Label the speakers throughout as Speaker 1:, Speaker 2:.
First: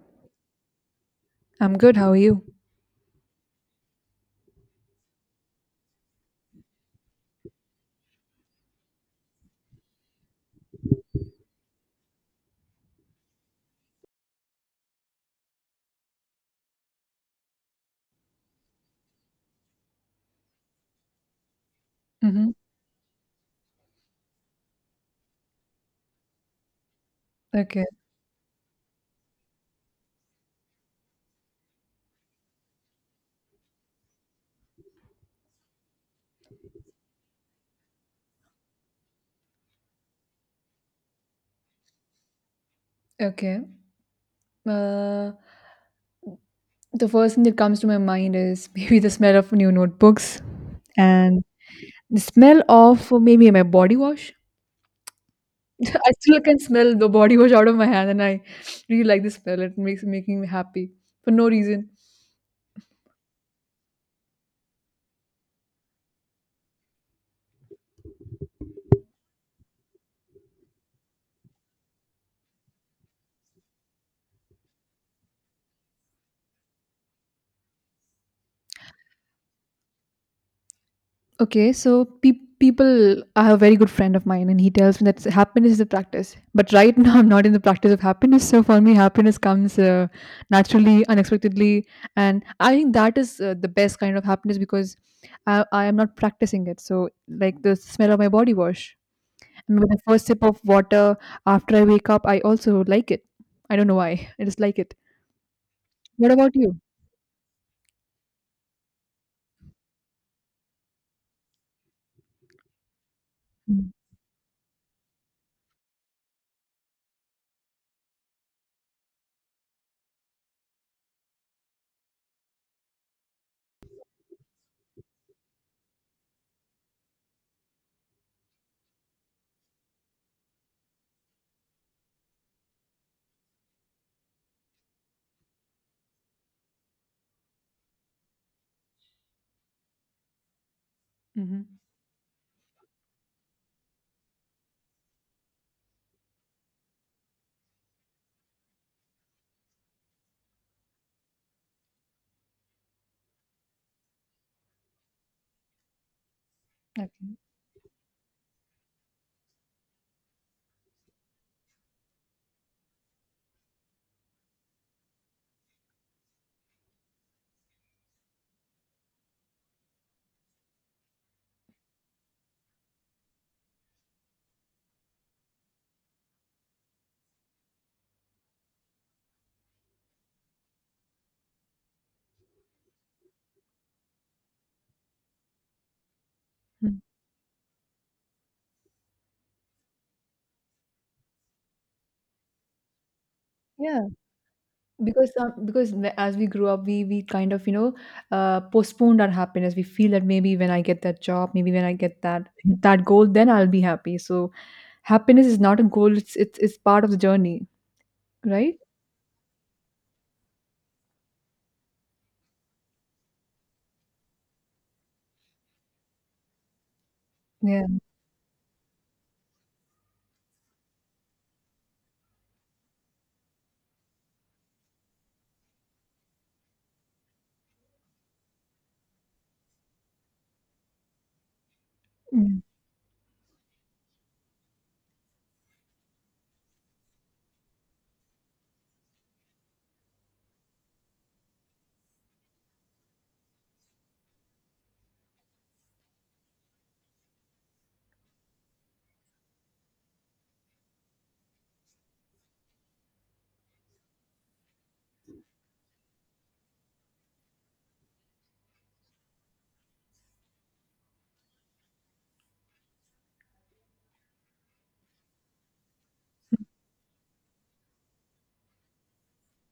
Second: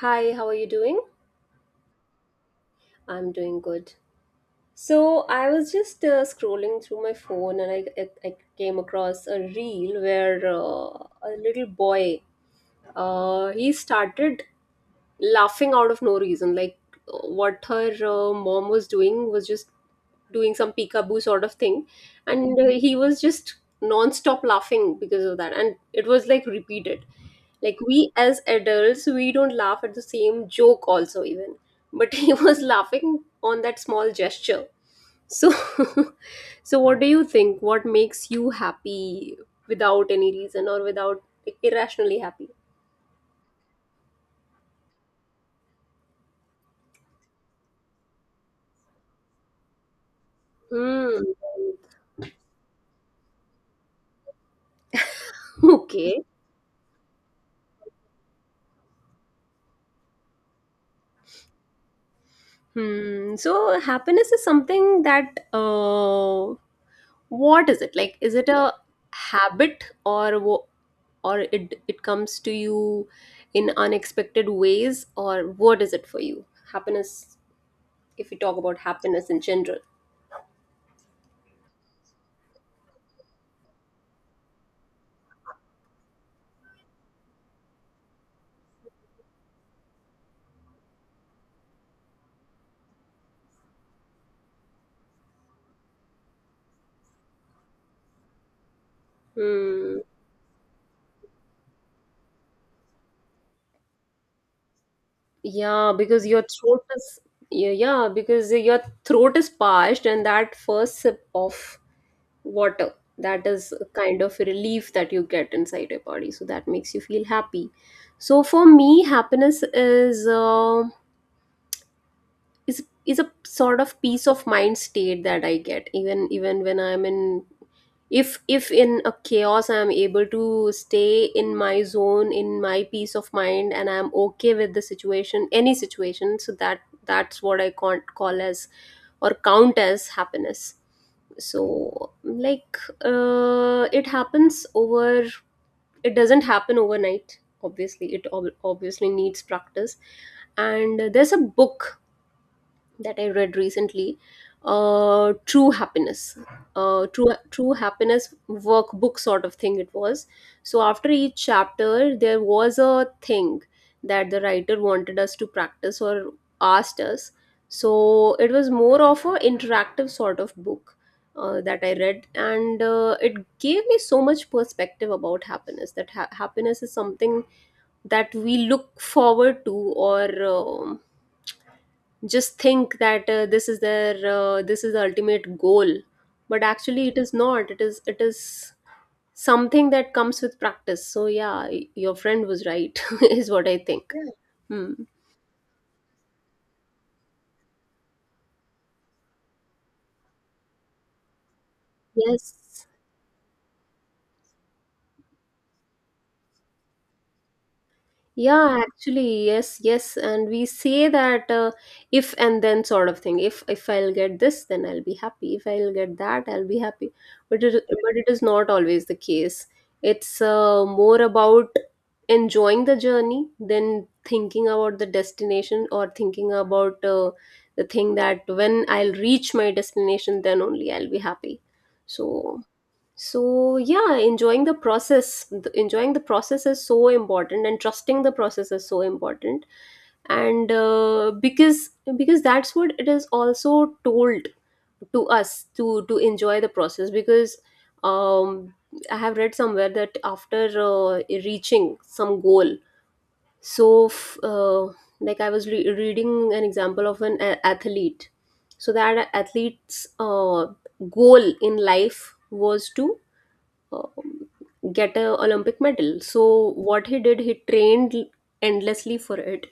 Speaker 1: Hi, how are you doing?
Speaker 2: I'm good. How are you?
Speaker 1: I'm doing good. So I was just scrolling through my phone and I came across a reel where a little boy he started laughing out of no reason. Like what her mom was doing was just doing some peekaboo sort of thing
Speaker 2: Hmm.
Speaker 1: and he was just non-stop laughing because of that, and it was like repeated. Like
Speaker 2: Okay.
Speaker 1: we as adults, we don't laugh at the same joke also even, but he was laughing on that small gesture. So so what do you think, what makes you happy without any reason, or without, irrationally happy?
Speaker 2: Okay. Uh, the first thing that comes to my mind is maybe the smell of new notebooks
Speaker 1: hmm
Speaker 2: and the smell of maybe my body wash. I
Speaker 1: okay
Speaker 2: still can smell the body wash out of my hand, and I really like the smell. It makes making me happy for no reason.
Speaker 1: So happiness is something that, what is it like, is it a habit or or it comes to you in unexpected ways, or what is it for you, happiness, if we talk about happiness in general?
Speaker 2: Okay, people, I have a very good friend of mine, and he tells me that happiness is a practice. But right now, I'm not in the practice of happiness. So for me, happiness comes naturally, unexpectedly, and I think that is the best kind of happiness because I am not practicing it. So like the smell of my body wash, and with the
Speaker 1: Hmm.
Speaker 2: first sip of water after I wake up, I also like it. I don't know why. I just like it.
Speaker 1: Yeah, because
Speaker 2: What
Speaker 1: your
Speaker 2: about you?
Speaker 1: throat is, yeah, yeah, because your throat is parched and that first sip of water, that is a kind of relief that you get inside your body, so that makes you feel happy. So for me, happiness is, is a sort of peace of mind state that I get, even when I'm in, if in a chaos I'm able to stay in my zone, in my peace of mind, and I'm okay with the situation, any situation, so that's what I can't call as or count as happiness.
Speaker 2: Mm-hmm.
Speaker 1: So like, it happens over, it doesn't happen overnight, obviously it obviously needs practice. And there's a book that I read recently, True Happiness,
Speaker 2: Okay.
Speaker 1: True Happiness workbook sort of thing it was. So after each chapter, there was a thing that the writer wanted us to practice or asked us. So it was more of a interactive sort of book. That I read, and it gave me so much perspective about happiness. That happiness is something that we look forward to, or just think that, this is their this is the ultimate goal, but
Speaker 2: Mm.
Speaker 1: actually it is not, it is it is. Something that comes with practice. So yeah, your friend was right is what I
Speaker 2: Yeah.
Speaker 1: think. Yeah. Hmm.
Speaker 2: Because as we grew up we kind of, you know, postponed our happiness. We feel that maybe when I get that job, maybe when I get that
Speaker 1: Yes.
Speaker 2: that goal, then I'll be happy. So happiness is not a goal. It's part of the journey, right?
Speaker 1: Yeah, actually, yes, yes, and we say that, if and then sort of thing. If I'll get this, then I'll be happy. If I'll get that, I'll be happy. But
Speaker 2: Yeah.
Speaker 1: it is not always the case. It's, more about enjoying the journey than thinking about the destination, or thinking about, the thing that when I'll reach my destination, then only I'll be happy.
Speaker 2: Mm.
Speaker 1: So yeah, enjoying the process, enjoying the process is so important, and trusting the process is so important. And because that's what it is also told to us, to enjoy the process. Because um, I have read somewhere that after reaching some goal, so like I was reading an example of an athlete. So that athlete's goal in life was to, um, get a olympic medal. So what he did, he trained endlessly for it,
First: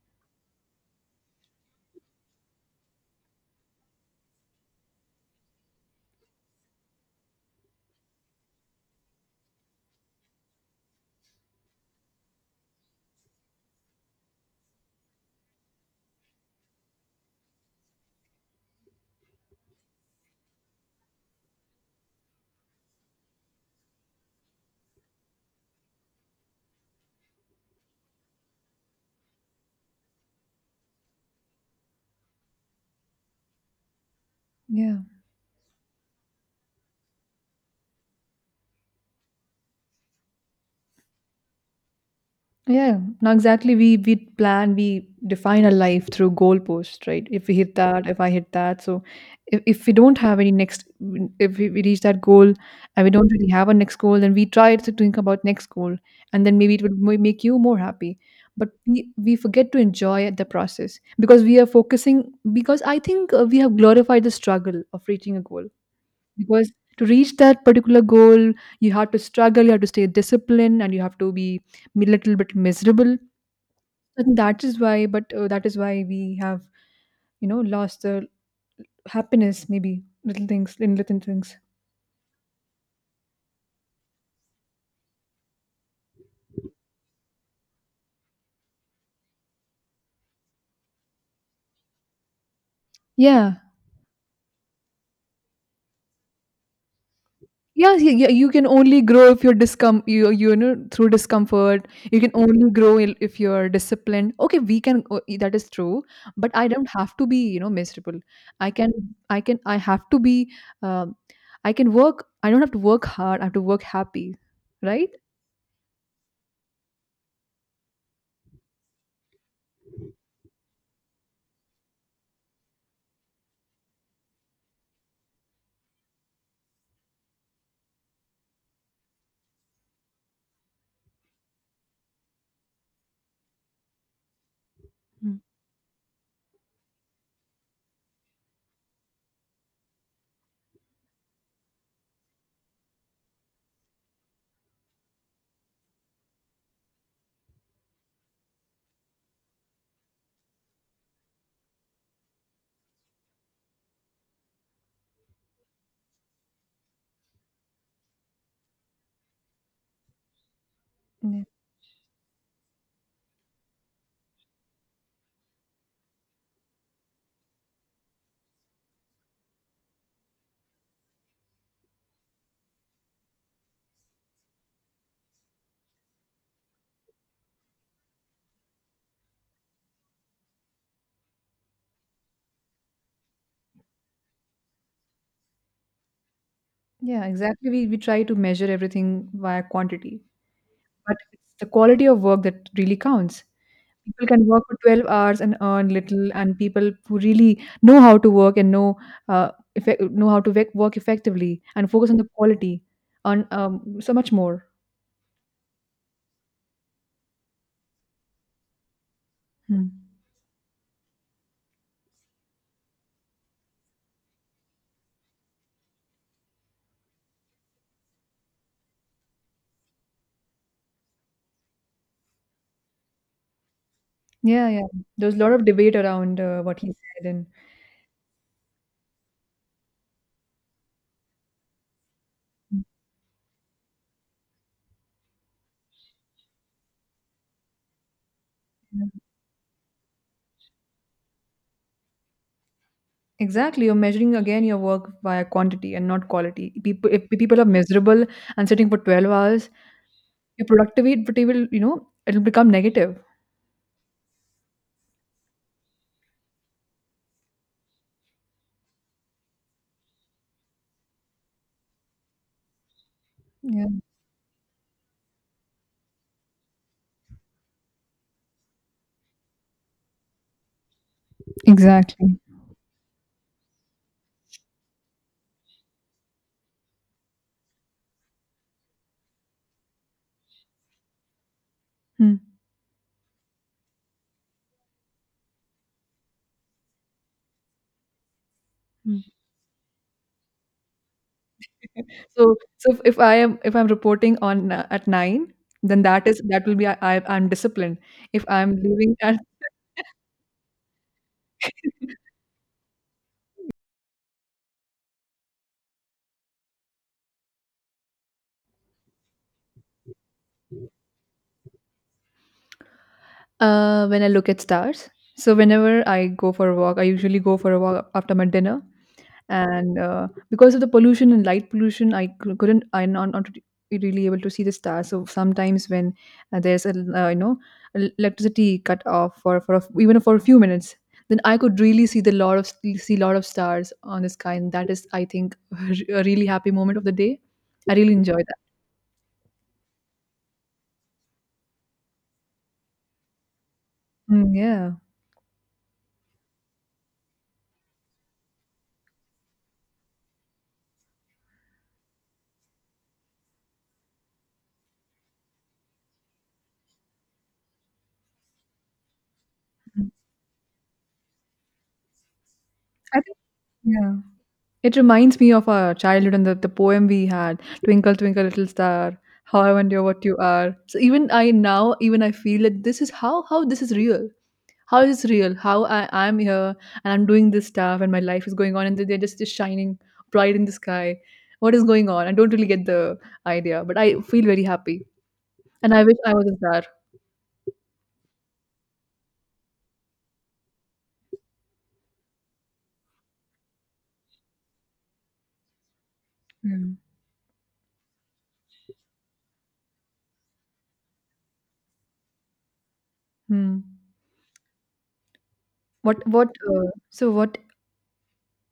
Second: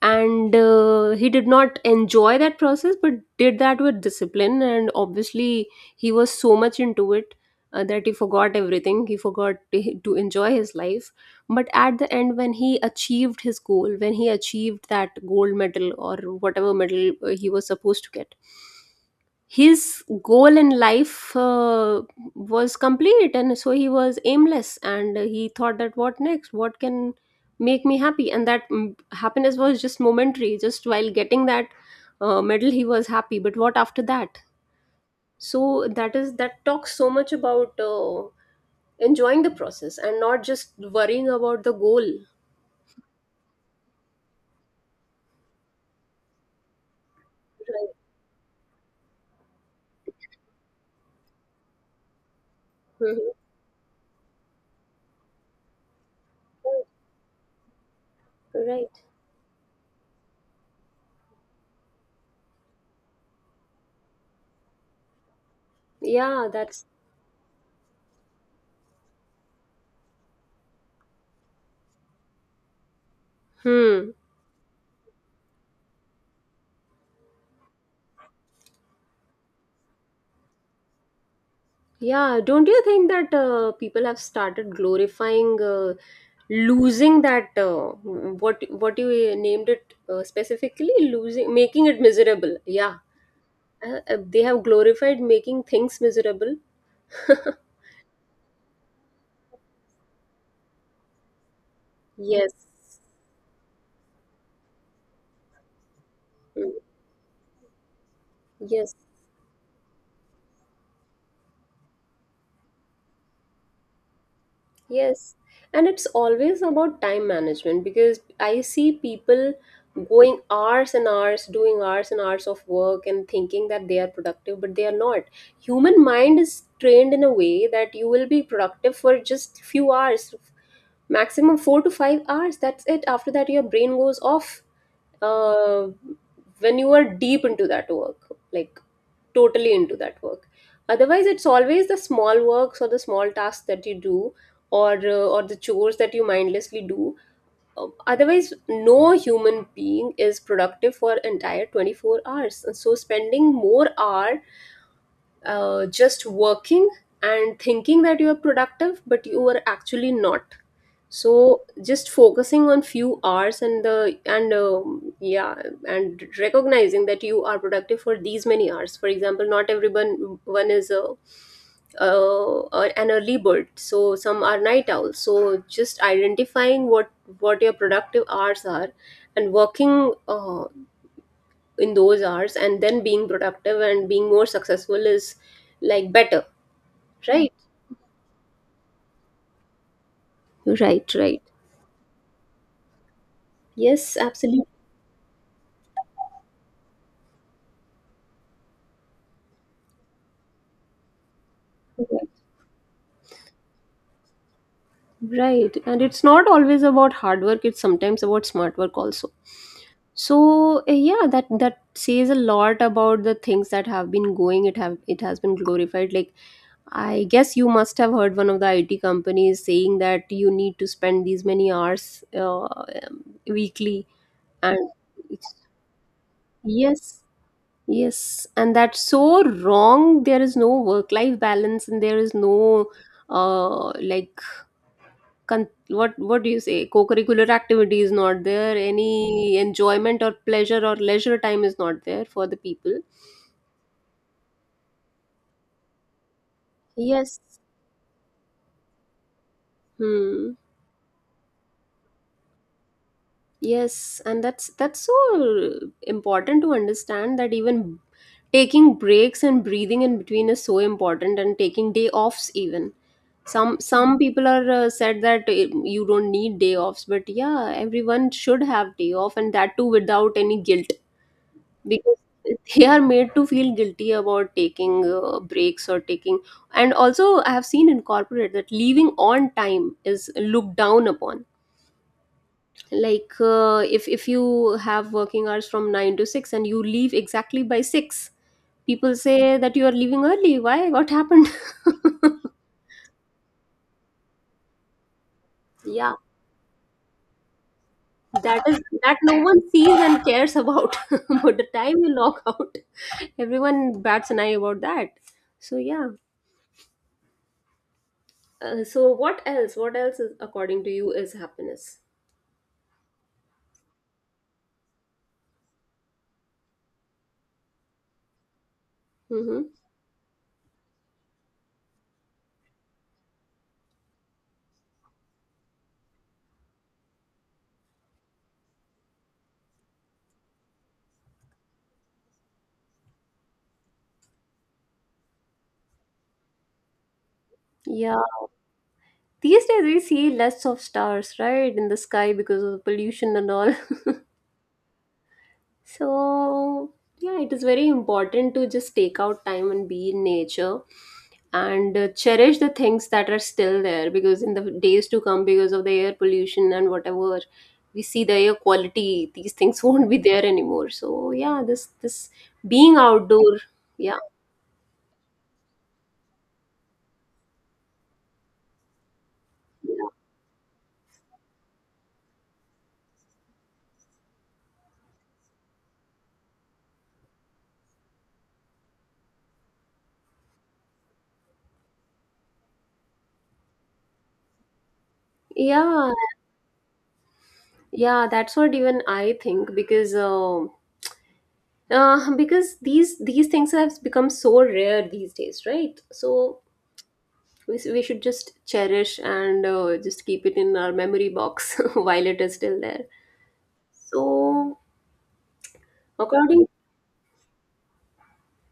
Speaker 1: and he did not enjoy that process, but did that with discipline, and obviously he was so much into it, that he forgot everything, he forgot to enjoy his life. But at the end, when he achieved his goal, when he achieved that gold medal or whatever medal he was supposed to get, his goal in life was complete, and so he was aimless, and he thought that what next, what can make me happy. And that, happiness was just momentary, just while getting that medal he was happy, but what after that?
Speaker 2: Yeah.
Speaker 1: So that is, that talks so much about enjoying the process and not just worrying about the goal.
Speaker 2: Yeah, now exactly. We plan, we define our life through goalposts, right? If we hit
Speaker 1: Right.
Speaker 2: that, if I hit that, so if we don't have any next, if we reach that goal and we
Speaker 1: Mhm.
Speaker 2: don't really have a next goal, then we try to think about next goal, and then maybe it would make you more happy. But
Speaker 1: Right.
Speaker 2: we forget to enjoy the process because we are focusing because I think we have glorified the struggle of reaching a goal,
Speaker 1: Yeah,
Speaker 2: because
Speaker 1: that's,
Speaker 2: to reach that particular goal, you have to struggle, you have to stay disciplined, and you have to be a little bit miserable.
Speaker 1: hmm.
Speaker 2: I think that is why, but that is why we have, you know, lost the happiness, maybe little things, in little things.
Speaker 1: Yeah, don't you think that, people have started glorifying, losing that, what you named it, specifically losing, making it miserable. Yeah,
Speaker 2: Yeah.
Speaker 1: they have glorified making things miserable.
Speaker 2: Yeah, yeah, yeah, you can only grow if you, you know, through discomfort. You can
Speaker 1: Yes.
Speaker 2: only grow if you're disciplined. Okay, we can o- I- that is true, but I
Speaker 1: Mm.
Speaker 2: don't have to be, you know, miserable. I can
Speaker 1: Yes.
Speaker 2: I can I have to be um, I can work. I don't have to work hard. I have to work happy, right?
Speaker 1: Yes, and it's always about time management, because I see people going hours and hours, doing hours and hours of work and thinking that they are productive, but they are not. Human mind is trained in a way that you will be productive for just few hours, maximum 4 to 5 hours, that's it. After that your brain goes off,
Speaker 2: Mm.
Speaker 1: uh, when you are deep into that work, like totally into that work. Otherwise it's always the small works or the small tasks that you do, or the chores that you mindlessly do. Otherwise no human being is productive for entire 24 hours. And so spending more hour, just working and thinking that you are productive, but you are actually not.
Speaker 2: Yeah,
Speaker 1: So just focusing on few hours, and the and yeah, and recognizing that you are productive for these many hours, for example. Not everyone one is a, an early bird, so some are night owls, so just identifying what your productive hours are, and working in those hours and then being productive and being more successful is like better.
Speaker 2: yeah,
Speaker 1: Right.
Speaker 2: exactly. We try to measure everything via quantity,
Speaker 1: right
Speaker 2: but
Speaker 1: right
Speaker 2: it's the quality of work that really counts.
Speaker 1: Yes,
Speaker 2: People can work
Speaker 1: absolutely.
Speaker 2: for 12 hours and earn little, and people who really know how to work and know uh, know how to work effectively and focus on the quality on so much more.
Speaker 1: Right. And it's not always about hard work, it's sometimes about smart work also.
Speaker 2: Hmm.
Speaker 1: So yeah, that that says a lot about the things that have been going. It have, it has been glorified. Like, I guess you must have heard one of the IT companies saying that you need to spend these many hours, weekly,
Speaker 2: Yeah, yeah.
Speaker 1: and
Speaker 2: There's a lot
Speaker 1: it's,
Speaker 2: of debate around what he
Speaker 1: yes,
Speaker 2: said, and
Speaker 1: yes, and that's so wrong. There is no work life balance, and there is no, like, what do you say? Co-curricular activity is not there.
Speaker 2: mhm,
Speaker 1: Any enjoyment or pleasure or leisure time is not there for the people.
Speaker 2: exactly, you're measuring again your work via quantity and not quality. People, if
Speaker 1: Yes.
Speaker 2: people are miserable and sitting for 12 hours,
Speaker 1: Hmm.
Speaker 2: your productivity will, you know, it'll become negative.
Speaker 1: Yes, and that's so important to understand that even taking breaks and breathing in between is so important, and taking day offs even.
Speaker 2: Yeah,
Speaker 1: Some people are, said that, you don't need day offs, but yeah, everyone should have day off, and that too without any guilt, because
Speaker 2: exactly.
Speaker 1: they are made to feel guilty about taking breaks or taking. And also I have seen in corporate that leaving on time is looked down upon.
Speaker 2: Hmm.
Speaker 1: Like, if you have working hours from 9 to 6, and you leave exactly by 6, people say that you are leaving early, why, what happened?
Speaker 2: So so if I am if I'm reporting on at 9, then
Speaker 1: Yeah,
Speaker 2: that will be I'm disciplined. If
Speaker 1: that
Speaker 2: I'm
Speaker 1: is
Speaker 2: leaving
Speaker 1: that
Speaker 2: at
Speaker 1: no one sees and cares about, but the time you log out, everyone bats an eye about that. So yeah. So what else? What else is according to you is happiness?
Speaker 2: when I look at stars. So whenever I go for a walk, I usually go for a walk after my dinner.
Speaker 1: Mm-hmm.
Speaker 2: And because of the pollution and light pollution, couldn't, I'm not really able to see the stars. So sometimes when there's a you know, electricity cut off for even for a few minutes, then I could really see lot of stars on the sky, and that is, I think, a really happy moment of the day. I really
Speaker 1: Yeah.
Speaker 2: enjoy that.
Speaker 1: These days we see less of stars, right, in the sky, because of the pollution and all.
Speaker 2: Mm, yeah.
Speaker 1: So, yeah, it is very important to just take out time and be in nature and cherish the things that are still there, because in the days to come, because of the air pollution and whatever we see, the air quality, these things won't
Speaker 2: Mm.
Speaker 1: be there anymore. So, yeah, this being
Speaker 2: I
Speaker 1: outdoor,
Speaker 2: think yeah.
Speaker 1: yeah.
Speaker 2: It reminds me of our childhood and the poem we had, Twinkle, Twinkle, Little Star, How I Wonder
Speaker 1: Yeah,
Speaker 2: What You Are. So even I now, even I feel that this is how this is real. How is this real? How I'm here and I'm doing this stuff and my life is going on and they're just shining bright in the sky. What is going on? I don't really get the idea, but I feel very happy. And I
Speaker 1: yeah.
Speaker 2: wish I was a star.
Speaker 1: Yeah, that's what even I think, because these things have become so rare these days, right? So
Speaker 2: Mm.
Speaker 1: we, we should just cherish and just keep it in our memory box while it is still there.
Speaker 2: Hmm.
Speaker 1: So
Speaker 2: What what
Speaker 1: according.
Speaker 2: uh, so what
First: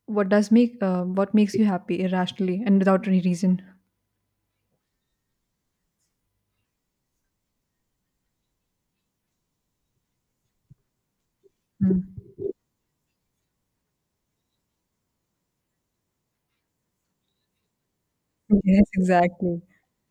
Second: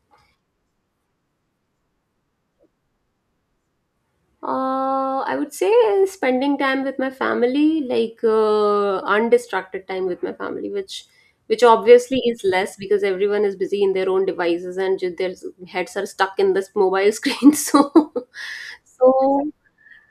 Speaker 2: what does make what makes you happy irrationally and without any reason?
Speaker 1: I would say spending time with my family, like undistracted time with my family, which obviously is
Speaker 2: Mm.
Speaker 1: less, because everyone is busy in their own devices and their heads are stuck in this mobile screen. So,
Speaker 2: Yes,
Speaker 1: so
Speaker 2: exactly.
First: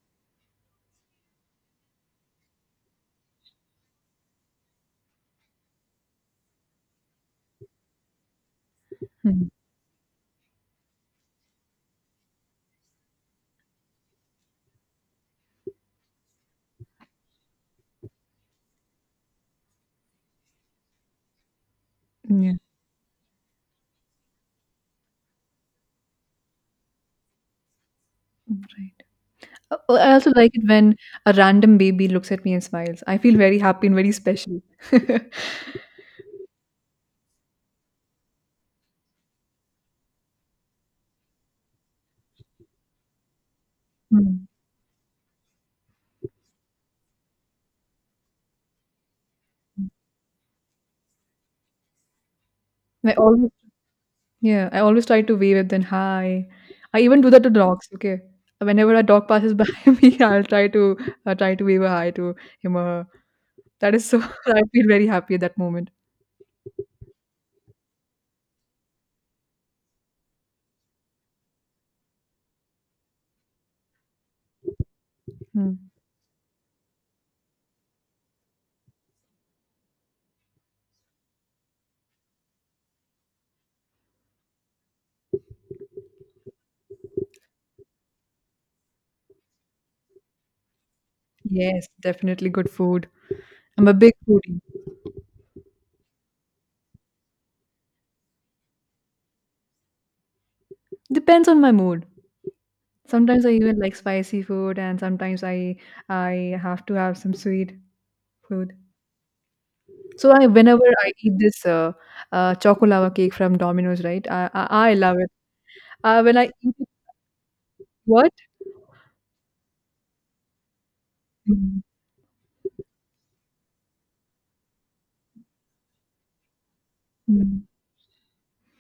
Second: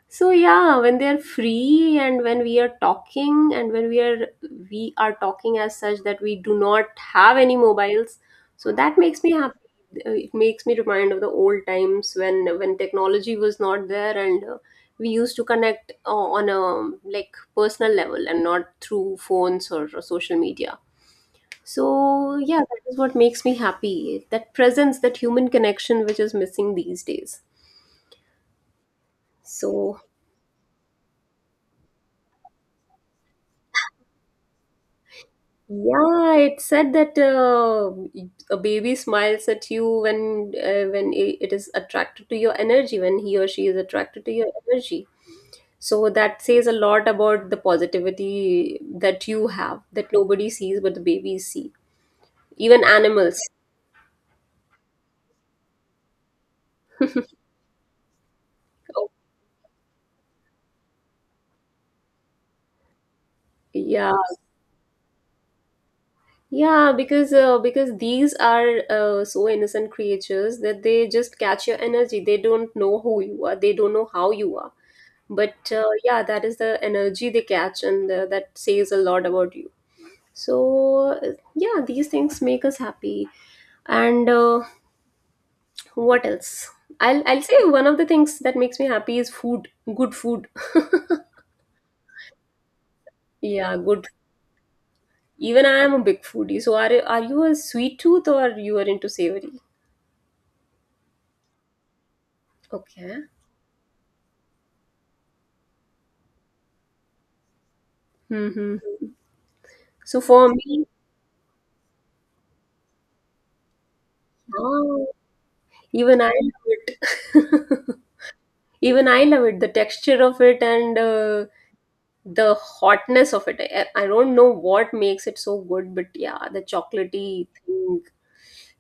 Speaker 1: so yeah, when they're free and when we are talking and when we are talking as such that we do not have any mobiles, so that makes me
Speaker 2: Mhm.
Speaker 1: happy. It makes me remind of the old times when technology was not there, and we used to connect on a like personal level, and not through phones, or social media. So
Speaker 2: Yeah,
Speaker 1: yeah, that is what makes me happy. That presence, that human connection, which is missing these days.
Speaker 2: right.
Speaker 1: So.
Speaker 2: I also like it when a random baby looks at me and smiles. I feel very happy and very special.
Speaker 1: Yeah, it said that, a baby smiles at you when, when it is attracted to your energy, when he or she is attracted to
Speaker 2: Mm.
Speaker 1: your energy. So that says a lot about the positivity that you have, that nobody sees but the babies see. Even
Speaker 2: I
Speaker 1: animals.
Speaker 2: always, yeah, I always try to wave at them, hi. I even do that to dogs, okay? Whenever a dog passes by me, I'll try to try to wave a hi to him or her. That is
Speaker 1: Yeah,
Speaker 2: so, I feel very happy at that moment.
Speaker 1: yeah, because these are, so innocent creatures that they just catch your energy. They don't know who you are. They don't know how you are, but
Speaker 2: Mm.
Speaker 1: yeah, that is the energy they catch, and that says a lot about you. So yeah, these things make us happy. And what else? I'll say one of the things that makes me happy is food. Good food.
Speaker 2: Yes, definitely good food.
Speaker 1: Yeah,
Speaker 2: I'm a
Speaker 1: good.
Speaker 2: big foodie.
Speaker 1: Even I am a big foodie. So are you a sweet tooth, or you are into savory?
Speaker 2: Depends on my mood.
Speaker 1: Okay.
Speaker 2: Sometimes I even like spicy food, and sometimes I have to have some sweet food.
Speaker 1: Mm-hmm. So
Speaker 2: So I,
Speaker 1: for
Speaker 2: whenever
Speaker 1: me,
Speaker 2: I eat this choco lava cake from Domino's, right? I
Speaker 1: oh,
Speaker 2: love it.
Speaker 1: even I
Speaker 2: When I
Speaker 1: love
Speaker 2: eat it,
Speaker 1: it.
Speaker 2: what?
Speaker 1: Even I love it, the texture of it, and
Speaker 2: Mm,
Speaker 1: the hotness of it. I don't know what makes it so good, but yeah, the chocolatey
Speaker 2: mm,
Speaker 1: thing.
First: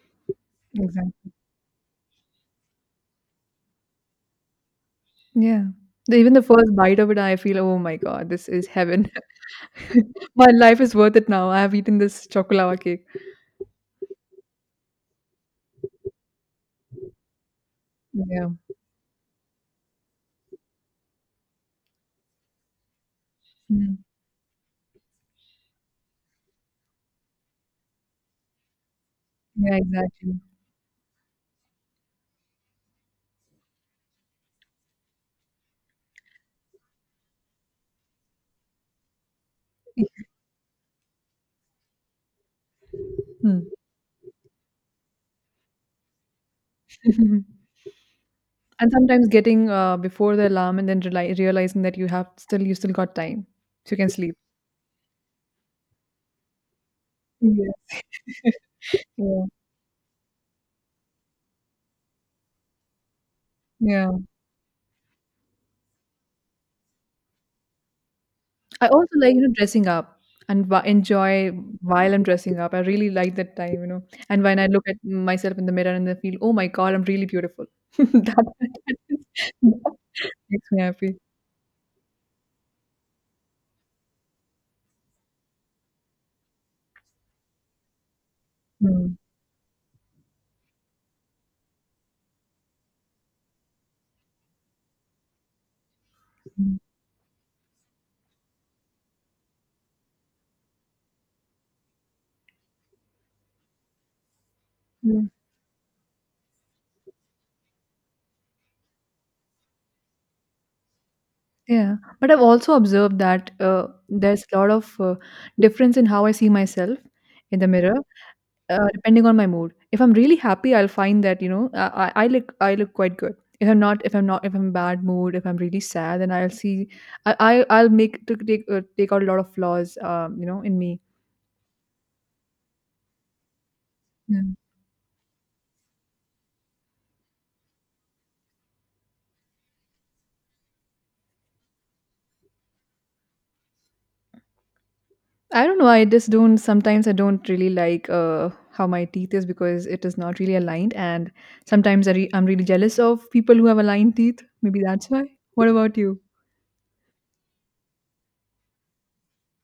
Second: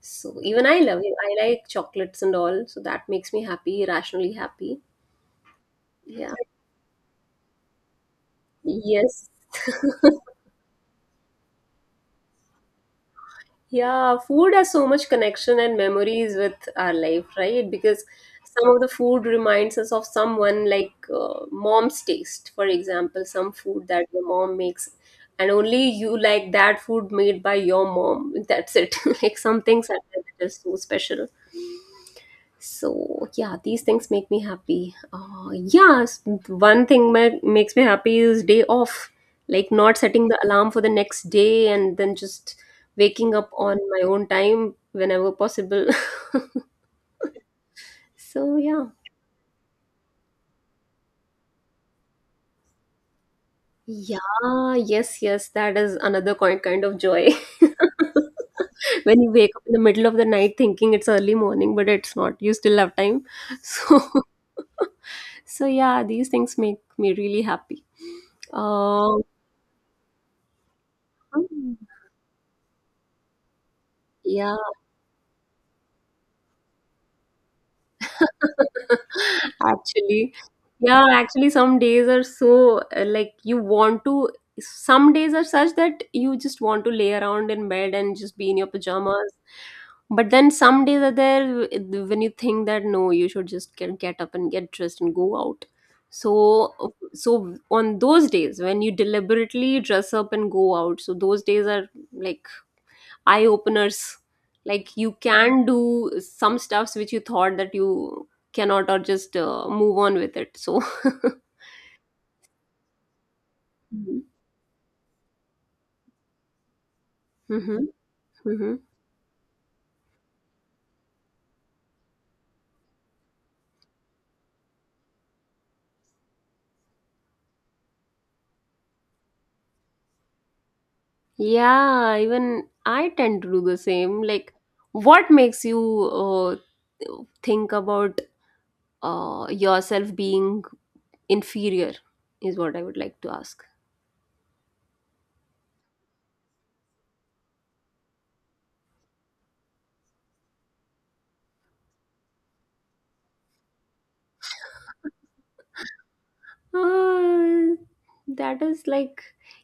Speaker 1: So even I love it.
Speaker 2: exactly.
Speaker 1: I like chocolates and all, so that makes me happy, rationally happy.
Speaker 2: Yeah. Even
Speaker 1: Yeah.
Speaker 2: the first bite of it, I feel, oh my god, this is heaven.
Speaker 1: Yes.
Speaker 2: My life is worth it now. I have eaten this choco lava cake.
Speaker 1: Yeah, food has so much connection and memories with our life, right? Because
Speaker 2: Yeah.
Speaker 1: some of the food reminds us of someone, like mom's taste, for example. Some food
Speaker 2: Mm.
Speaker 1: that your mom makes, and only you like that food made by your mom. That's it. Like some
Speaker 2: Yeah.
Speaker 1: things are
Speaker 2: Exactly.
Speaker 1: just so special. So yeah, these things make me happy. Yeah, one thing that makes me happy is day off, like not setting the alarm for the next day and then just waking up
Speaker 2: Mm.
Speaker 1: on my own time whenever possible. So yeah.
Speaker 2: And sometimes getting before the alarm and then realizing that you have still you still got time, so you can sleep.
Speaker 1: Yeah, yes, yes, that is another kind of joy.
Speaker 2: Yeah.
Speaker 1: When you
Speaker 2: Yeah.
Speaker 1: wake up in the middle of the night thinking it's early morning, but it's not. You still have time. So
Speaker 2: Yeah.
Speaker 1: so yeah, these things make me really happy.
Speaker 2: I also
Speaker 1: Um,
Speaker 2: like, you know, dressing up and wa enjoy
Speaker 1: Mm.
Speaker 2: while I'm dressing up. I really like that time, you know. And
Speaker 1: Yeah.
Speaker 2: when I look at myself in the mirror and I feel, oh my God, I'm really beautiful. That, that
Speaker 1: Actually,
Speaker 2: makes me
Speaker 1: yeah,
Speaker 2: happy.
Speaker 1: actually, some days are so like you want to. Some days are such that you just want to lay around in bed and just be in your
Speaker 2: Mm,
Speaker 1: pajamas. But then some days are there when you think that no, you should just get up and get dressed and go out. So,
Speaker 2: mm,
Speaker 1: on those days when you deliberately dress up and go out, so those days are like eye openers, like you
Speaker 2: mm.
Speaker 1: can do some stuffs which you thought that you cannot, or just move on with it. So hmm.
Speaker 2: Yeah. But I've also observed that there's a lot of difference in how I see myself in the
Speaker 1: Hmm.
Speaker 2: mirror,
Speaker 1: Mm-hmm.
Speaker 2: Depending on my mood. If I'm really happy, I'll find that, you know, I look quite good. If I'm not, if I'm not, if I'm in bad mood, if I'm really sad, then I'll see, I'll make to take take out a lot of flaws, you know, in me.
Speaker 1: Yeah, even I tend to do the same.
Speaker 2: Yeah.
Speaker 1: Like, what makes you think about yourself being inferior is what I would like to ask.
Speaker 2: I don't know. I just don't. Sometimes I don't really like how my teeth is because it is not really aligned, and sometimes I'm really jealous of people who have aligned teeth. Maybe that's why. What about you?
Speaker 1: Uh, that is like,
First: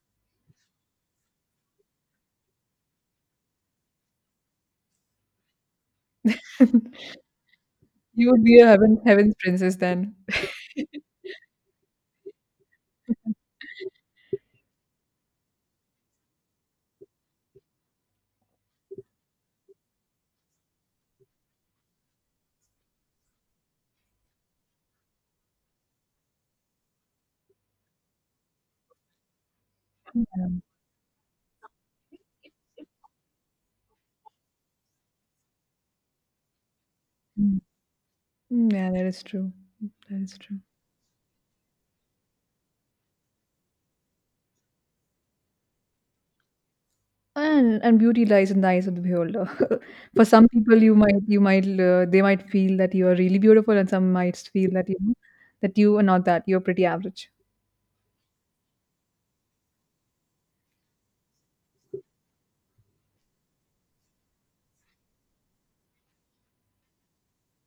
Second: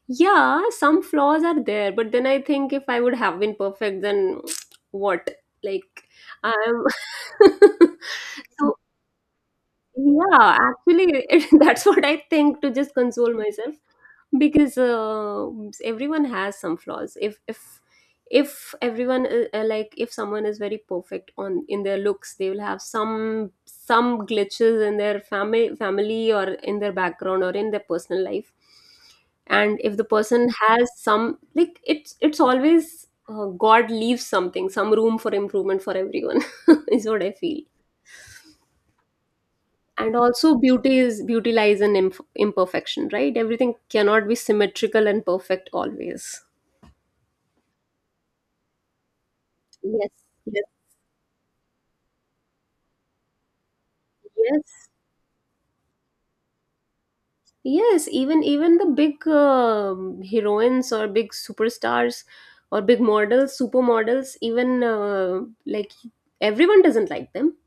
Speaker 1: yeah, some flaws are there, but then I think if I would have been perfect, then what? Like, I'm
Speaker 2: You would be a
Speaker 1: so
Speaker 2: heaven's princess then.
Speaker 1: yeah, actually, it, that's what I think to just console myself, because everyone has some flaws, if if everyone like, if someone is very perfect on in their looks, they will have some glitches in their family or in their background or in their personal life, and if the person has some, like, it's always god leaves something, some room for improvement for everyone, is what I
Speaker 2: Yeah.
Speaker 1: feel.
Speaker 2: Mm, yeah, that is true. Mm,
Speaker 1: And
Speaker 2: that is
Speaker 1: also,
Speaker 2: true.
Speaker 1: beauty lies in imperfection, right? Everything cannot be symmetrical and perfect always.
Speaker 2: And beauty lies in the eyes of the beholder.
Speaker 1: Yes.
Speaker 2: For some
Speaker 1: Yes.
Speaker 2: people, you might they might feel that you are really beautiful, and some might feel that
Speaker 1: Yes.
Speaker 2: you know that you are not that. You're pretty average.
Speaker 1: Yes, even the big heroines or big superstars, or big models, supermodels, even like, everyone doesn't like them.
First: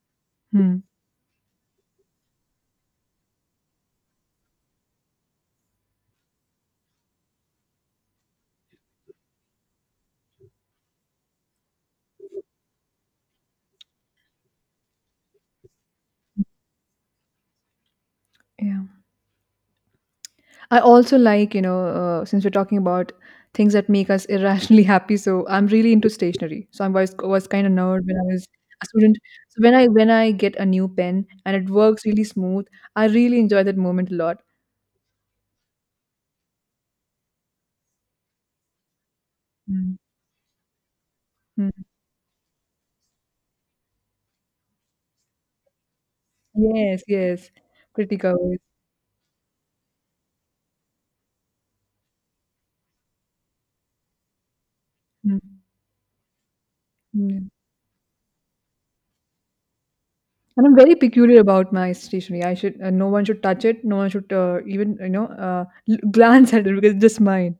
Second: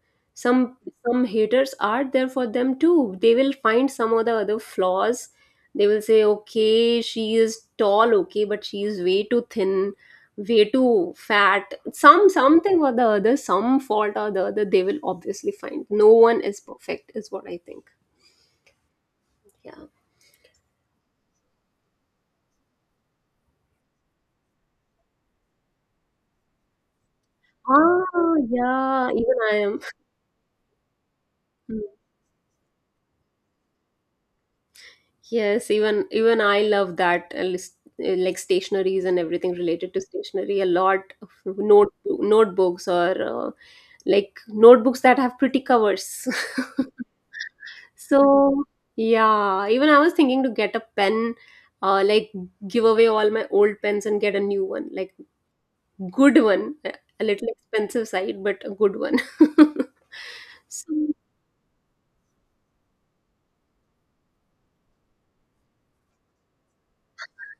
Speaker 2: Hmm.
Speaker 1: Some some haters are there for them too. They will find some of the other flaws. They will say, okay, she is tall, okay, but she is way too thin, way too fat. Something or the other, some fault or the other, they will obviously find. No one is perfect, is what I think.
Speaker 2: Yeah.
Speaker 1: Yeah.
Speaker 2: I also like, you know, since we're talking about things that make us irrationally happy. So I'm really into stationery. So I was kind of nerd when I
Speaker 1: Ah,
Speaker 2: was a
Speaker 1: yeah,
Speaker 2: student.
Speaker 1: even I
Speaker 2: So when
Speaker 1: am.
Speaker 2: I get a new pen and it
Speaker 1: Hmm.
Speaker 2: works really smooth, I really enjoy that moment a lot.
Speaker 1: Yes, even I love that like, stationaries and everything related
Speaker 2: Mm.
Speaker 1: to stationery, a lot of notebooks, or uh, like, notebooks that have pretty covers.
Speaker 2: Yes, yes. Critic always.
Speaker 1: So, yeah, even I was thinking to get a pen, like, give away all my old pens and get a new one, like,
Speaker 2: Mm,
Speaker 1: good one, a little
Speaker 2: mm.
Speaker 1: expensive side, but a good one.
Speaker 2: And I'm very
Speaker 1: So
Speaker 2: peculiar about my stationery. I should no one should touch it. No one should even, you know, glance at it because it's just mine.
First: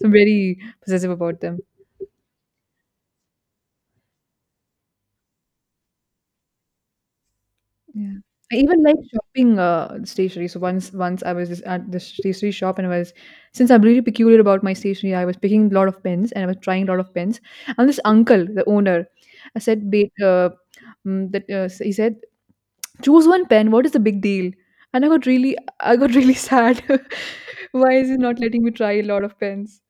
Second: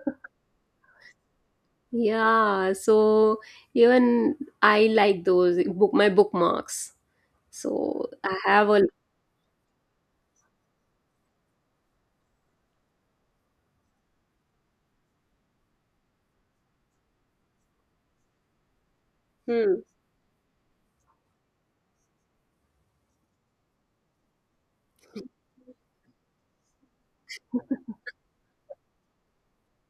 Speaker 2: So I'm very possessive about them.
Speaker 1: yeah, so even I like those book my bookmarks. So
Speaker 2: Yeah.
Speaker 1: I
Speaker 2: I
Speaker 1: have
Speaker 2: even
Speaker 1: a...
Speaker 2: like shopping stationery. So once I was just at the stationery shop and I was since I'm really peculiar about my stationery, I was picking a lot of pens and I was trying a lot of pens. And this uncle, the owner, I
Speaker 1: Hmm.
Speaker 2: said, "Babe, mm, that he said, choose one pen. What is the big deal? And I got really, I got really sad. Why is he not letting me try a lot of pens?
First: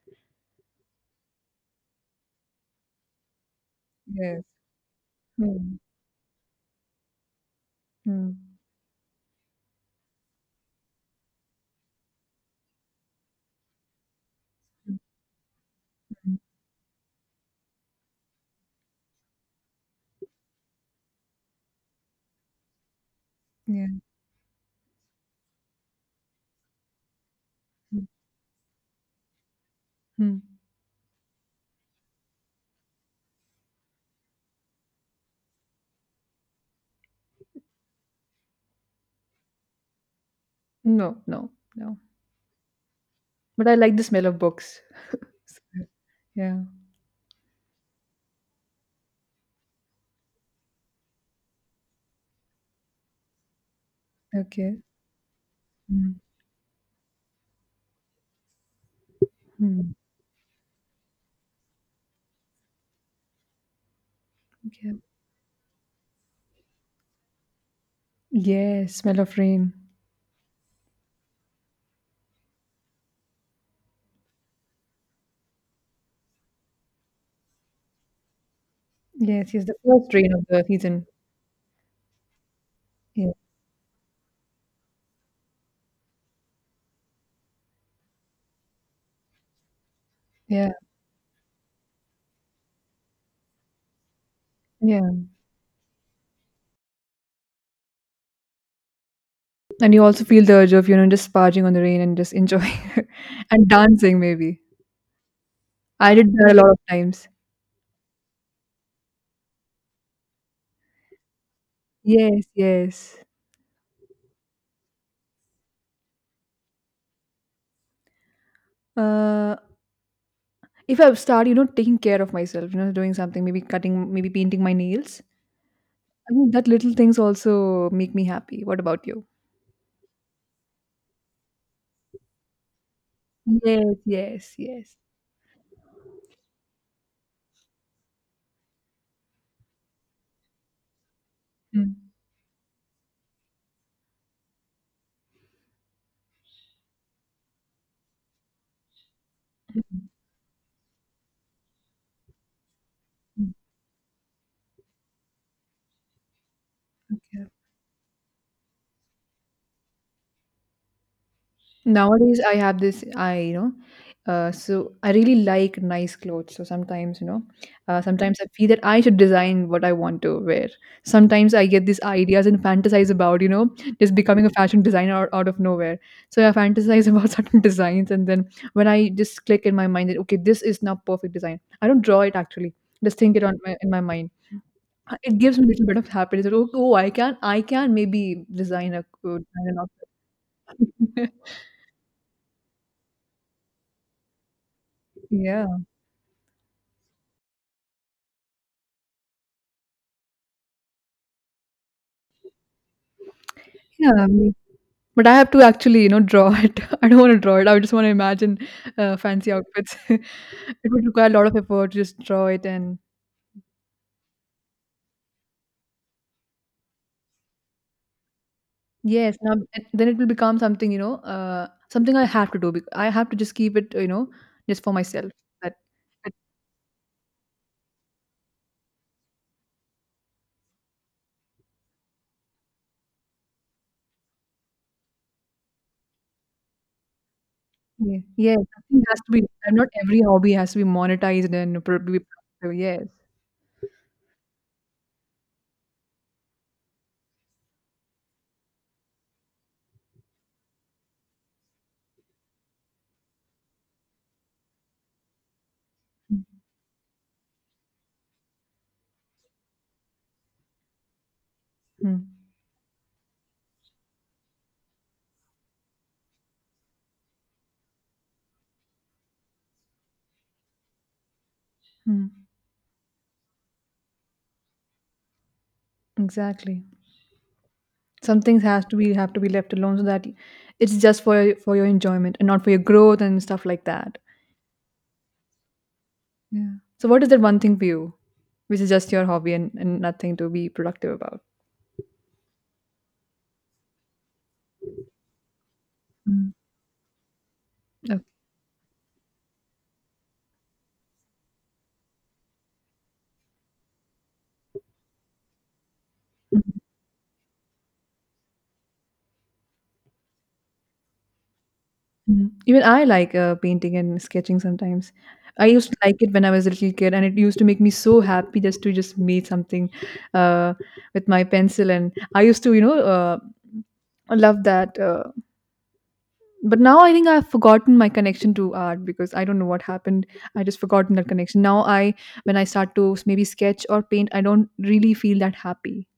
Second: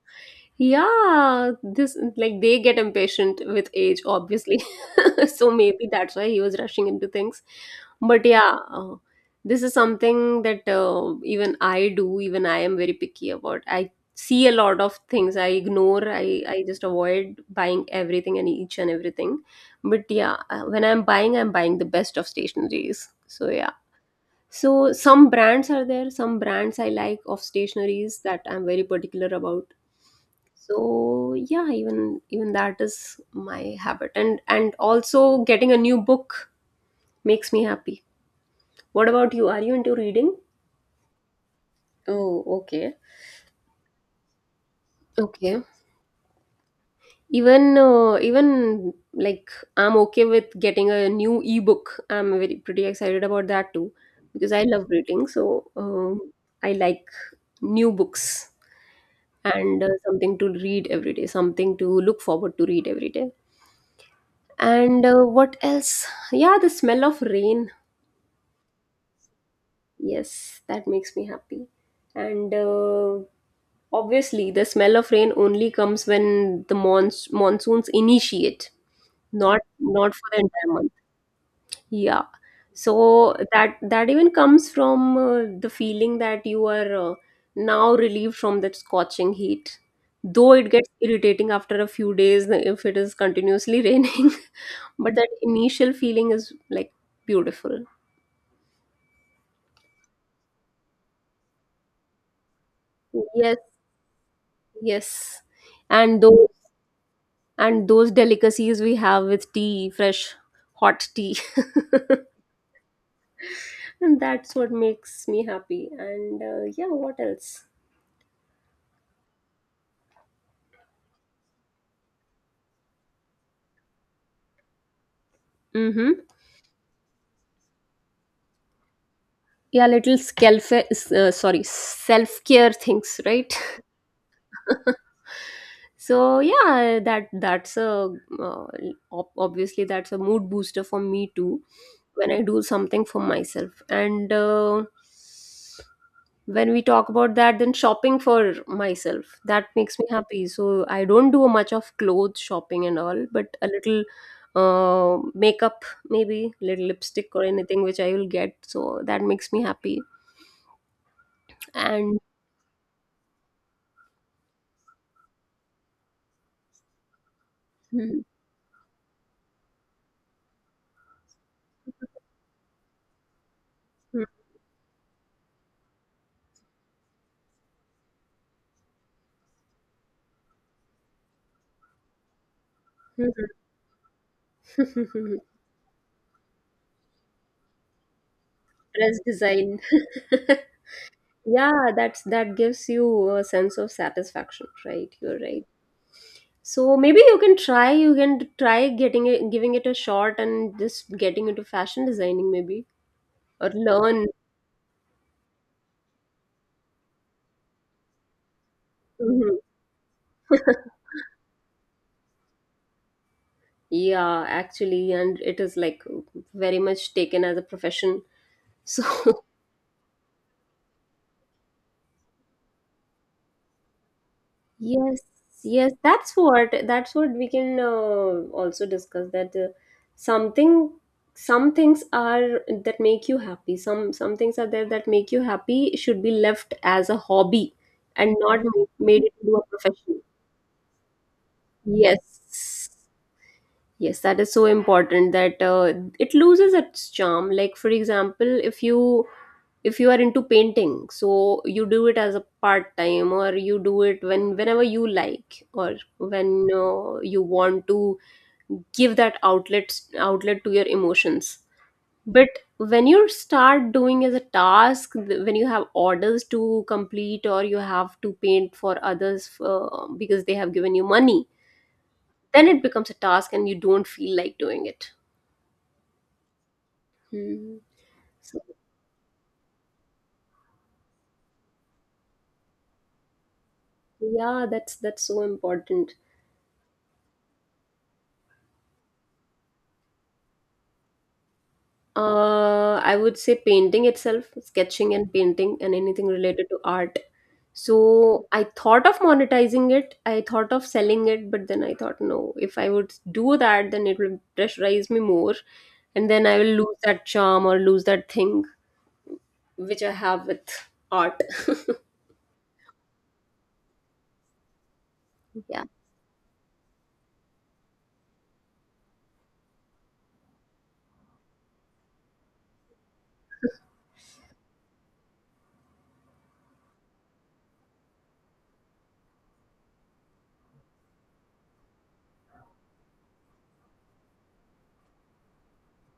Speaker 1: Yeah, this, like, they get impatient with age,
Speaker 2: Yes.
Speaker 1: obviously. So
Speaker 2: Hmm.
Speaker 1: maybe that's why he was rushing into things. But
Speaker 2: Hmm.
Speaker 1: yeah, this is something that even I do, even I am very picky about. I see a lot of things I ignore.
Speaker 2: Hmm.
Speaker 1: I just avoid buying everything and each and everything. But yeah, when I'm buying the best of stationeries. So yeah.
Speaker 2: Yeah.
Speaker 1: So some brands are there, some brands I like of
Speaker 2: Hmm.
Speaker 1: stationeries that I'm very particular about.
Speaker 2: Hmm.
Speaker 1: So yeah, even that is my habit. And also, getting a new book makes me happy. What about you? Are you into reading?
Speaker 2: No, no, no,
Speaker 1: Oh, okay.
Speaker 2: but I like the smell of books.
Speaker 1: Okay,
Speaker 2: Yeah.
Speaker 1: even, like, I'm okay with getting a new ebook. I'm very pretty excited about that too, because I
Speaker 2: Okay.
Speaker 1: love reading. So
Speaker 2: Hmm.
Speaker 1: I like new books, and
Speaker 2: Hmm.
Speaker 1: something to read every day, something to look forward to read every day.
Speaker 2: Okay.
Speaker 1: And what else? Yeah, the smell of rain.
Speaker 2: Yes, smell of rain.
Speaker 1: Yes, that makes me happy. And obviously, the smell of rain only comes when the monsoons initiate,
Speaker 2: Yes,
Speaker 1: not
Speaker 2: yes, the first
Speaker 1: not for
Speaker 2: rain
Speaker 1: the
Speaker 2: of the
Speaker 1: entire month.
Speaker 2: season.
Speaker 1: Yeah.
Speaker 2: Yeah,
Speaker 1: So that even comes from the feeling that you are now relieved from that scorching heat. Though it
Speaker 2: yeah,
Speaker 1: gets irritating after a few days if it is continuously raining, but
Speaker 2: yeah.
Speaker 1: that initial feeling is, like, beautiful.
Speaker 2: And you also feel the urge of, you know, just sparging on the rain and just enjoying
Speaker 1: Yes,
Speaker 2: and dancing maybe.
Speaker 1: yes.
Speaker 2: I
Speaker 1: And
Speaker 2: did
Speaker 1: though
Speaker 2: that a lot of times.
Speaker 1: and those delicacies we have with tea, fresh hot tea.
Speaker 2: Yes, yes.
Speaker 1: And that's what makes me happy. And yeah, what else?
Speaker 2: Uh, if I start, you know, taking care of myself, you know, doing something, maybe cutting, maybe painting my nails,
Speaker 1: Mm-hmm.
Speaker 2: I think that little things also make me happy. What about you?
Speaker 1: Yeah, little self-care things, right?
Speaker 2: Yes, yes, yes.
Speaker 1: So yeah, that's a uh, obviously that's a mood booster for me too,
Speaker 2: Mm.
Speaker 1: when I do something for myself. And when we talk about that, then shopping for myself, that makes me happy. So I don't do much of clothes shopping and all,
Speaker 2: Mm,
Speaker 1: but a little makeup, maybe little lipstick or
Speaker 2: okay.
Speaker 1: anything which I will get, so that makes me happy. And
Speaker 2: Nowadays, I have this, I, you know, so I really like nice clothes. So sometimes, sometimes I feel that I should design what I want to wear. Sometimes I get these ideas and fantasize about, you know, just becoming a fashion designer out of nowhere. So I fantasize about certain designs, and then when I just click in my mind that okay, this is now perfect design. I don't draw it actually; just think it on in my mind. It gives me a little bit of happiness. That, oh, I can maybe
Speaker 1: dress
Speaker 2: design an
Speaker 1: design.
Speaker 2: outfit.
Speaker 1: Yeah, that gives you a sense of satisfaction, right? You're right.
Speaker 2: Yeah.
Speaker 1: So maybe you can try getting it giving it a shot and just getting into fashion designing, maybe, or
Speaker 2: Yeah,
Speaker 1: learn.
Speaker 2: me. But I have to actually, you know, draw it. I don't want to draw it. I just want to imagine fancy
Speaker 1: Mhm.
Speaker 2: outfits. It would require a lot of effort to just draw it. And
Speaker 1: Yeah, actually, and it is, like, very much taken as a profession.
Speaker 2: yes,
Speaker 1: So
Speaker 2: now and then it will become something, you know, something I have to do. I have to just keep it, you know, just for
Speaker 1: yes,
Speaker 2: myself. That,
Speaker 1: yes,
Speaker 2: that
Speaker 1: that's what we can also discuss, that something, some things are that make you happy. Some things are there that make you happy should be left as a hobby
Speaker 2: yeah,
Speaker 1: and
Speaker 2: yes,
Speaker 1: not
Speaker 2: something has
Speaker 1: made
Speaker 2: to
Speaker 1: it
Speaker 2: be.
Speaker 1: into a
Speaker 2: And not every
Speaker 1: profession.
Speaker 2: hobby has to be monetized and be productive.
Speaker 1: Yes.
Speaker 2: Yes.
Speaker 1: Yes, that is so important that it loses its charm. Like, for example, if you are into painting, so you do it as a part time, or you do it whenever you like, or when you want to give that outlet to your emotions,
Speaker 2: Mm,
Speaker 1: but when you start doing as a task, when you have orders to complete, or you have to paint for others, because they have given you money,
Speaker 2: mm,
Speaker 1: then it becomes a task and you don't feel like doing it.
Speaker 2: exactly.
Speaker 1: Hmm.
Speaker 2: Some
Speaker 1: So
Speaker 2: things has to be have to be left alone so that it's just for for your enjoyment and not for your growth and stuff like that.
Speaker 1: yeah, that's so important.
Speaker 2: Yeah. So what is that one thing for you, which is just your hobby and, nothing to be productive about?
Speaker 1: I would say painting itself, sketching and painting, and anything
Speaker 2: Mm.
Speaker 1: related to art.
Speaker 2: Okay.
Speaker 1: So I thought of monetizing it. I thought of selling it, but then I thought, no, if I would do that, then it will pressurize me more, and then I will
Speaker 2: Mhm,
Speaker 1: lose that charm or lose that thing which I have with art.
Speaker 2: mhm. Even I like painting and sketching sometimes. I
Speaker 1: Yeah.
Speaker 2: used to like it when I was a little kid, and it used to make me so happy just to just make something uh, with my pencil. And I used to, I love that. But now I think I've forgotten my connection to art because I don't know what happened. I just forgotten that connection. When I start to maybe sketch or paint, I don't really feel that happy.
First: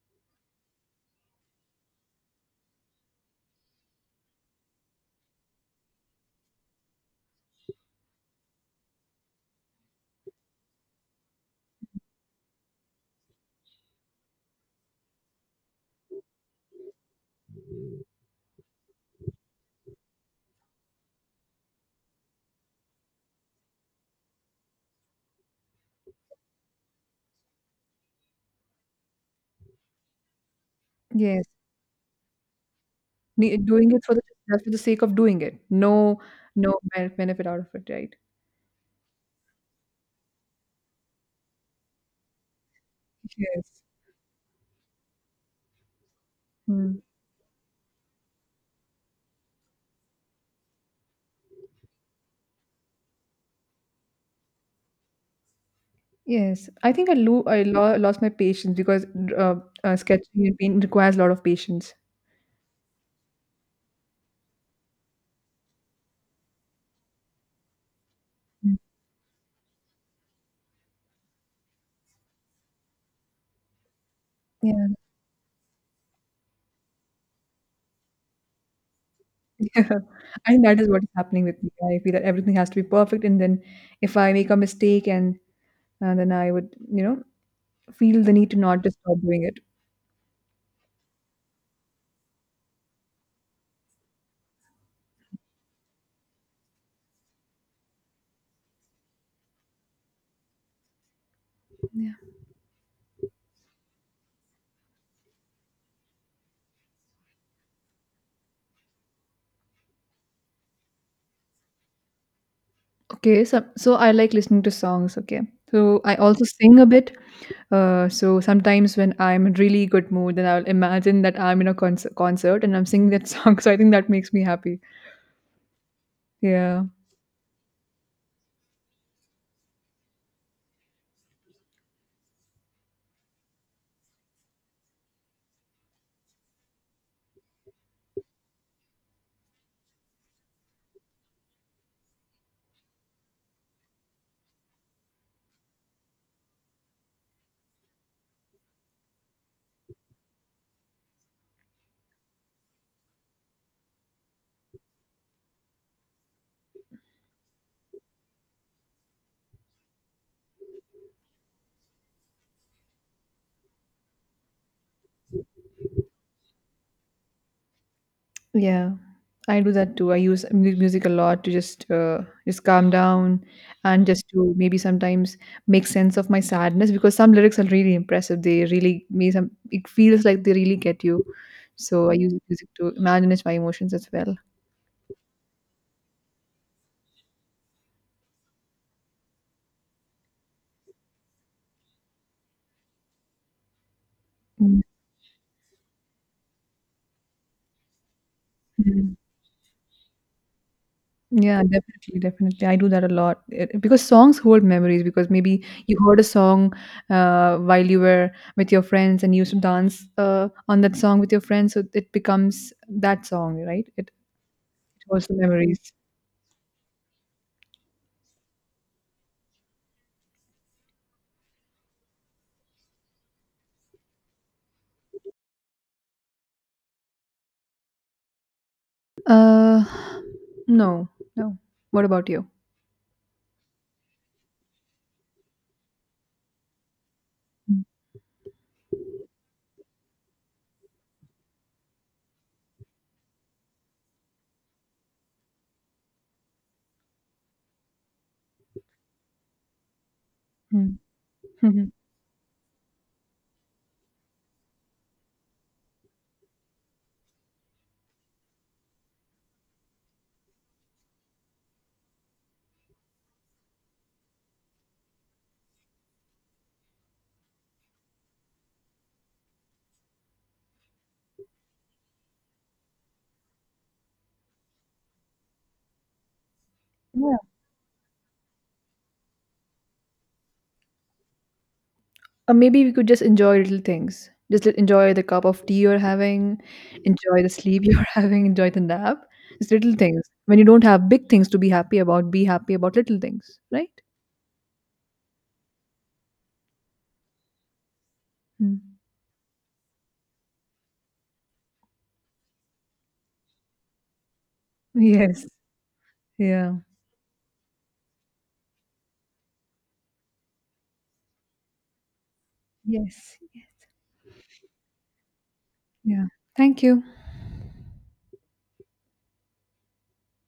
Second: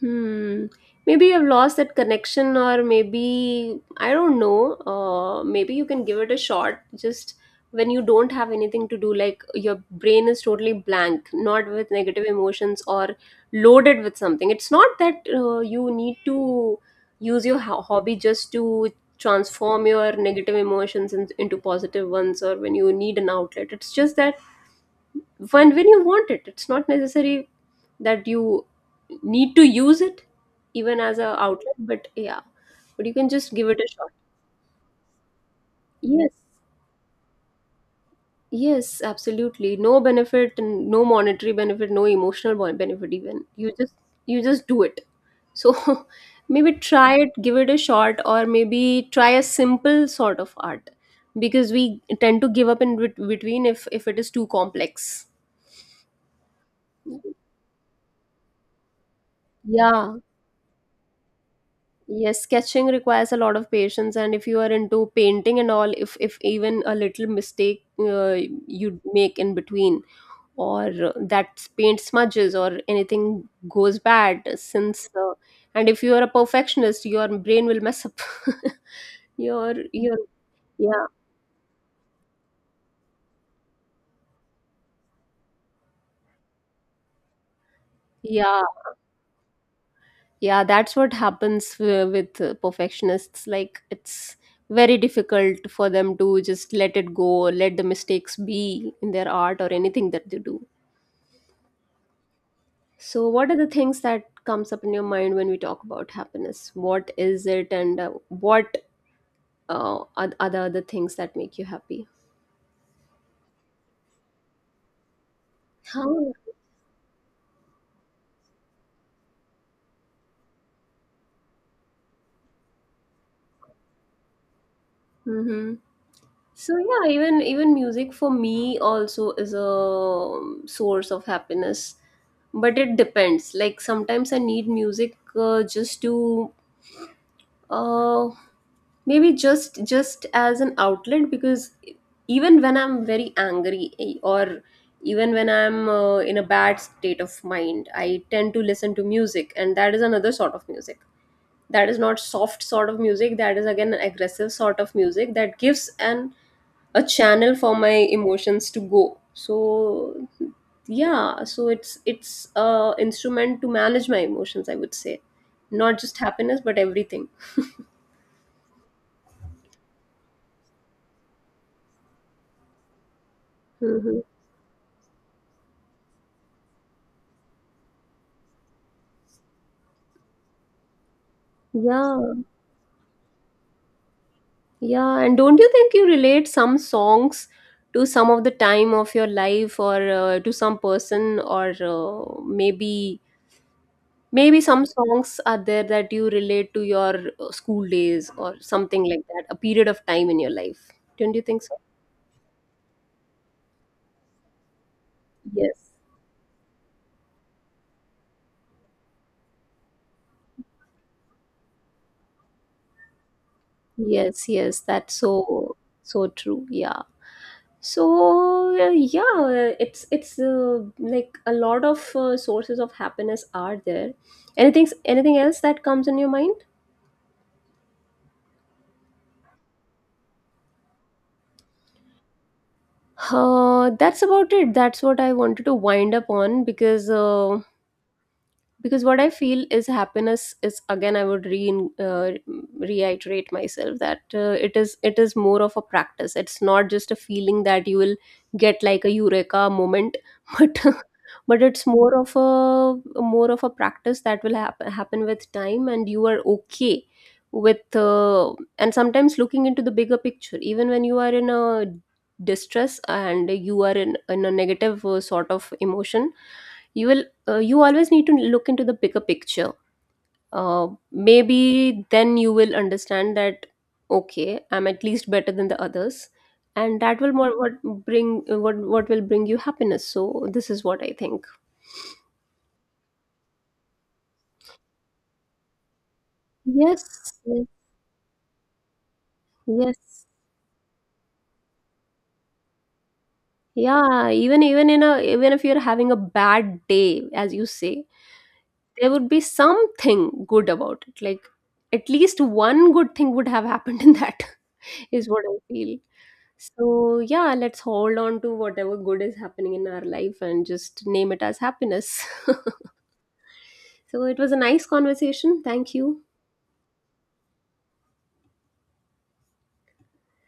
Speaker 1: Hmm. Maybe you have lost that connection, or maybe I don't know. Maybe you can give it a shot. Just when you don't have anything to do, like your brain is totally blank, not with negative emotions or loaded with something. It's not that you need to use your hobby just to transform your negative emotions into positive ones, or when you need an outlet. It's just that when you want it, it's not necessary that you need to use it, even as a
Speaker 2: Yes.
Speaker 1: outlet. But yeah, but you can just
Speaker 2: Nee
Speaker 1: give it a
Speaker 2: doing it
Speaker 1: shot.
Speaker 2: for the just for the sake of doing it. No,
Speaker 1: Yes.
Speaker 2: no benefit out of it, right?
Speaker 1: Yes, absolutely no benefit, and no monetary benefit, no emotional benefit, even
Speaker 2: Yes.
Speaker 1: you just do it. So maybe
Speaker 2: Mm.
Speaker 1: try it, give it a shot, or maybe try a simple sort of art, because we tend to give up in between if it is too complex.
Speaker 2: Yes. I think I lo lost my patience because, uh,
Speaker 1: Yeah.
Speaker 2: sketching and paint requires a lot of patience.
Speaker 1: Yes, sketching requires a lot of patience, and if you are into painting and all, if even a little mistake
Speaker 2: Mm.
Speaker 1: you make in between, or that paint smudges or anything goes bad,
Speaker 2: Yeah.
Speaker 1: since and if you are a perfectionist, your brain will mess up. your
Speaker 2: Yeah.
Speaker 1: your
Speaker 2: I think that is what
Speaker 1: yeah.
Speaker 2: is happening with me. I feel that everything has to be perfect, and then if I make a mistake and then I would, you know, feel the need to
Speaker 1: Yeah.
Speaker 2: not just stop doing it.
Speaker 1: Yeah, that's what happens with perfectionists. Like, it's very difficult for them to just let it go, let the mistakes be in their art or anything that they do.
Speaker 2: Yeah.
Speaker 1: So, what are the things that comes up in your mind when we talk about happiness? What is it, and what are the other things that make you happy?
Speaker 2: Okay, so I like listening to songs, okay. So I
Speaker 1: How?
Speaker 2: also sing a bit. So sometimes when I'm in really good mood, then I'll imagine that I'm in a concert and I'm singing that song. So I think that makes me happy.
Speaker 1: Hmm. So
Speaker 2: Yeah,
Speaker 1: yeah, even music for me also is a source of happiness, but it depends. Like, sometimes I need music just to uh, maybe just as an outlet, because even when I'm very angry, or even when I'm in a bad state of mind, I tend to listen to music, and that is another sort of music, that is not soft sort of music, that is again an aggressive sort of music that gives an a channel for my emotions to go. So yeah, so it's a instrument to manage my emotions, I would say, not just happiness but everything.
Speaker 2: yeah, I do that too. I use music a lot to just calm down and
Speaker 1: Hmm.
Speaker 2: just to maybe sometimes make sense of my sadness because some lyrics are really impressive. They really me some. It feels like they really get you. So I
Speaker 1: Yeah.
Speaker 2: use music to manage my emotions as well.
Speaker 1: Yeah, and don't you think you relate some songs to some of the time of your life, or to some person, or maybe some songs are there that you relate to your school days or something
Speaker 2: Mm.
Speaker 1: like that, a period of time in your life. Don't you
Speaker 2: Yeah,
Speaker 1: think so?
Speaker 2: definitely, definitely. I do that a lot because songs hold memories. Because maybe
Speaker 1: Yes.
Speaker 2: you heard a song while you were with your friends and you used to dance on that song with your friends, so it becomes that song, right? It
Speaker 1: Yes, yes, that's
Speaker 2: holds the memories.
Speaker 1: so true. Yeah. So yeah, it's like, a lot of sources of happiness are there. Anything else that comes in your mind?
Speaker 2: Uh, no, no. What about you?
Speaker 1: That's about it. That's what I wanted to wind up on, because what I feel is, happiness is again, I would re uh, reiterate myself, that it is more of a practice. It's not just a feeling that you will get like a eureka moment. but but it's
Speaker 2: Mm-hmm.
Speaker 1: more of a practice that will happen with time, and you are okay with, and sometimes looking into the bigger picture, even when you are in a distress and you are in a negative sort of emotion, you always need to look into the bigger picture. Maybe then you will understand that, okay, I'm at least better than the others, and that will more what bring what will bring you happiness. So this is what I think.
Speaker 2: Or maybe we could just enjoy little things. Just enjoy the cup of tea you're having,
Speaker 1: Yes.
Speaker 2: enjoy the
Speaker 1: Yes.
Speaker 2: sleep you're having, enjoy the nap. It's little things.
Speaker 1: Yes.
Speaker 2: When you don't have big things to be happy about little things, right?
Speaker 1: Yeah, even if you're having a bad day, as you say,
Speaker 2: Mm.
Speaker 1: there would be something good about it, like, at least one good thing would have happened in that, is what
Speaker 2: Yes.
Speaker 1: I feel.
Speaker 2: Yeah.
Speaker 1: So, yeah, let's hold on to whatever good is happening in our life and just name it as happiness.
Speaker 2: Yes.
Speaker 1: So, it was a nice conversation. Thank you.
Speaker 2: Yeah. Thank you.